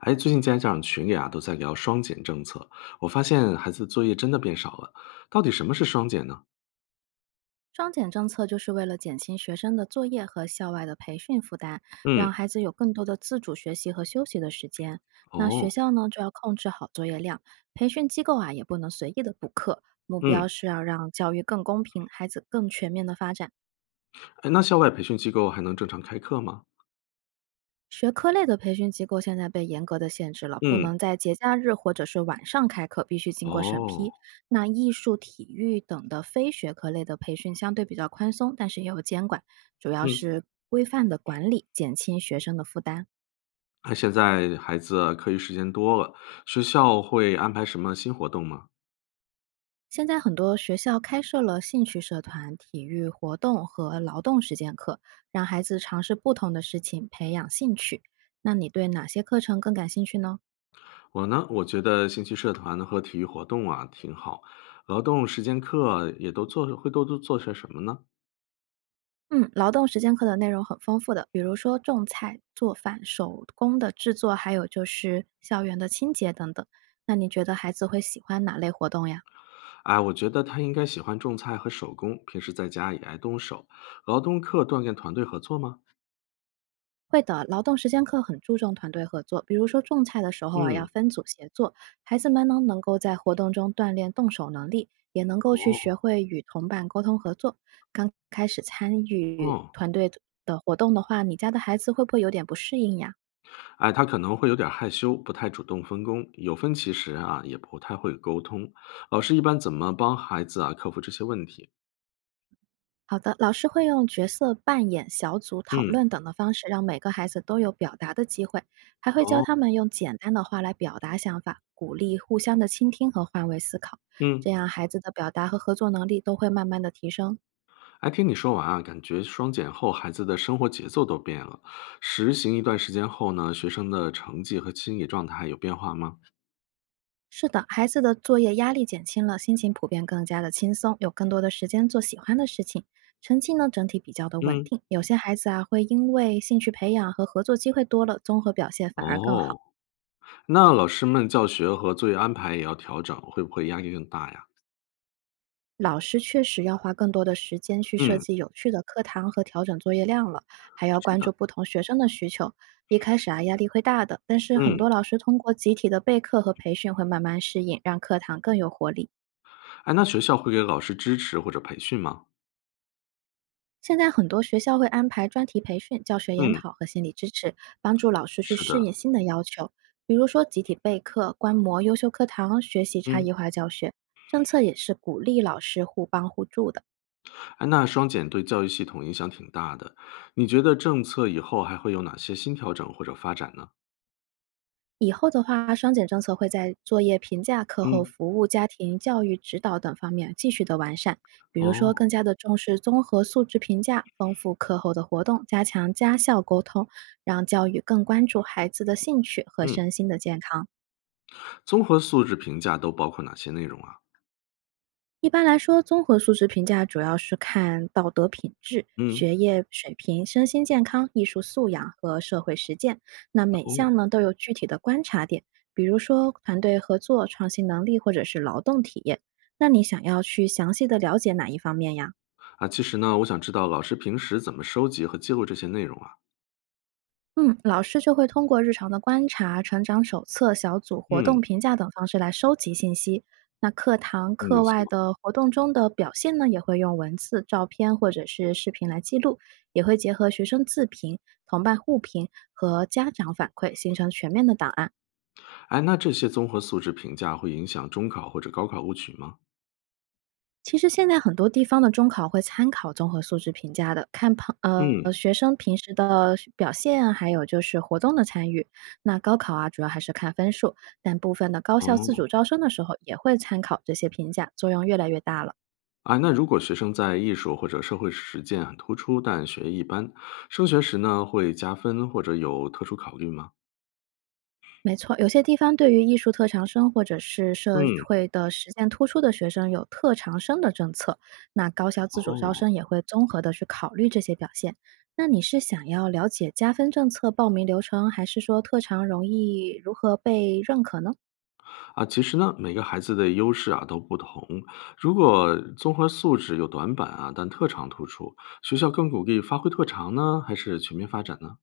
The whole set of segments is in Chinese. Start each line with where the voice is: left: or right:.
left: 哎，最近家长群里啊都在聊双减政策，我发现孩子作业真的变少了。到底什么是双减呢？
right: 双减政策就是为了减轻学生的作业和校外的培训负担，让
left: 嗯，
right: 孩子有更多的自主学习和休息的时间。那学
left: 哦，
right: 校呢，就要控制好作业量，培训机构啊也不能随意的补课。目标
left: 嗯，
right: 是要让教育更公平，孩子更全面的发展。
left: 哎，那校外培训机构还能正常开课吗？
right: 学科类的培训机构现在被严格的限制了，不
left: 嗯，
right: 能在节假日或者是晚上开课，必须经过审
left: 哦，
right: 批。那艺术、体育等的非学科类的培训相对比较宽松，但是也有监管，主要
left: 嗯，
right: 是规范的管理，减轻学生的负担。
left: 那现在孩子啊课余时间多了，学校会安排什么新活动吗？
right: 现在很多学校开设了兴趣社团、体育活动和劳动实践课，让孩子尝试不同的事情，培养兴趣。那你对哪些课程更感兴趣呢？
left: 我呢，我觉得兴趣社团和体育活动啊挺好，劳动时间课也都做，会都做些什么呢？
right: 嗯，劳动时间课的内容很丰富的，比如说种菜、做饭、手工的制作，还有就是校园的清洁等等。那你觉得孩子会喜欢哪类活动呀？
left: 哎，我觉得他应该喜欢种菜和手工，平时在家也爱动手，劳动课锻炼团队合作吗？
right: 会的，劳动时间课很注重团队合作，比如说种菜的时候啊，要
left: 嗯，
right: 分组协作，孩子们呢能够在活动中锻炼动手能力，也能够去学
left: 哦，
right: 会与同伴沟通合作。刚开始参与
left: 哦，
right: 团队的活动的话，你家的孩子会不会有点不适应呀？
left: 哎，他可能会有点害羞，不太主动分工，有分歧时啊，也不太会沟通。老师一般怎么帮孩子啊克服这些问题？
right: 好的，老师会用角色扮演、小组讨
left: 嗯，
right: 论等的方式，让每个孩子都有表达的机会，还会教
left: 哦，
right: 他们用简单的话来表达想法，鼓励互相的倾听和换位思考，这
left: 嗯，
right: 样孩子的表达和合作能力都会慢慢的提升。
left: 哎，听你说完啊，感觉双减后孩子的生活节奏都变了。实行一段时间后呢，学生的成绩和心理状态有变化吗？
right: 是的，孩子的作业压力减轻了，心情普遍更加的轻松，有更多的时间做喜欢的事情，成绩呢整体比较的稳
left: 嗯，
right: 定。有些孩子啊，会因为兴趣培养和合作机会多了，综合表现反而更好。
left: 哦。那老师们教学和作业安排也要调整，会不会压力更大呀？
right: 老师确实要花更多的时间去设
left: 嗯，
right: 计有趣的课堂和调整作业量了，还要
left: 是
right: 关
left: 的，
right: 注不同学生的需求。一开始啊，压力会大的，但是很
left: 嗯，
right: 多老师通过集体的备课和培训会慢慢适应，让课堂更有活力。
left: 哎，那学校会给老师支持或者培训吗？
right: 现在很多学校会安排专题培训、教学研
left: 嗯，
right: 讨和心理支持，帮助老师去
left: 是
right: 适应
left: 的，
right: 新的要求，比如说集体备课、观摩优秀课堂、学习差异
left: 嗯，
right: 化教学。政策也是鼓励老师互帮互助的。
left: 哎，那双减对教育系统影响挺大的，你觉得政策以后还会有哪些新调整或者发展呢？
right: 以后的话，双减政策会在作业评价、课后
left: 嗯，
right: 服务、家庭教育指导等方面继续的完善，比如说
left: 哦，
right: 更加的重视综合素质评价，丰富课后的活动，加强家校沟通，让教育更关注孩子的兴趣和
left: 嗯，
right: 身心的健康。
left: 综合素质评价都包括哪些内容啊？
right: 一般来说，综合素质评价主要是看道德品质、
left: 嗯，
right: 学业水平、身心健康、艺术素养和社会实践。那每
left: 哦，
right: 项呢都有具体的观察点，比如说团队合作、创新能力或者是劳动体验。那你想要去详细的了解哪一方面呀？
left: 啊，其实呢，我想知道老师平时怎么收集和记录这些内容啊？
right: 嗯，老师就会通过日常的观察、成长手册、小组活动
left: 嗯，
right: 评价等方式来收集信息。那课堂、
left: 嗯
right: 课
left: 没
right: 外
left: 错。
right: 的活动中的表现呢，也会用文字、照片或者是视频来记录，也会结合学生自评、同伴互评和家长反馈，形成全面的档案。
left: 哎，那这些综合素质评价会影响中考或者高考录取吗？
right: 其实现在很多地方的中考会参考综合素质评价的，看旁
left: 嗯，
right: 学生平时的学表现啊，还有就是活动的参与。那高考啊，主要还是看分数，但部分的高校自
left: 哦，
right: 主招生的时候也会参考这些评价，作用越来越大了。
left: 哎，那如果学生在艺术或者社会实践很突出，但学业一般，升学时呢会加分或者有特殊考虑吗？
right: 没错，有些地方对于艺术特长生或者是社
left: 嗯，
right: 会的实践突出的学生有特长生的政策，那高校自主招
left: 哦，
right: 生也会综合的去考虑这些表现。那你是想要了解加分政策报名流程，还是说特长容易如何被认可呢？
left: 啊，其实呢，每个孩子的优势啊都不同。如果综合素质有短板啊，但特长突出，学校更鼓励发挥特长呢，还是全面发展呢？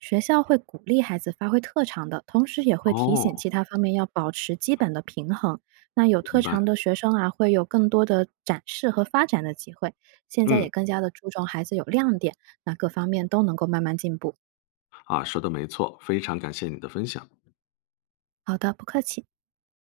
right: 学校会鼓励孩子发挥特长的，同时也会提醒
left: 哦，
right: 其他方面要保持基本的平衡。那有特
left: 明
right: 长
left: 白。
right: 的学生啊，会有更多的展示和发展的机会。现在也
left: 嗯，
right: 更加的注重孩子有亮点，那各方面都能够慢慢进步。
left: 啊，说的没错，非常感谢你的分享。
right: 好的，不客气。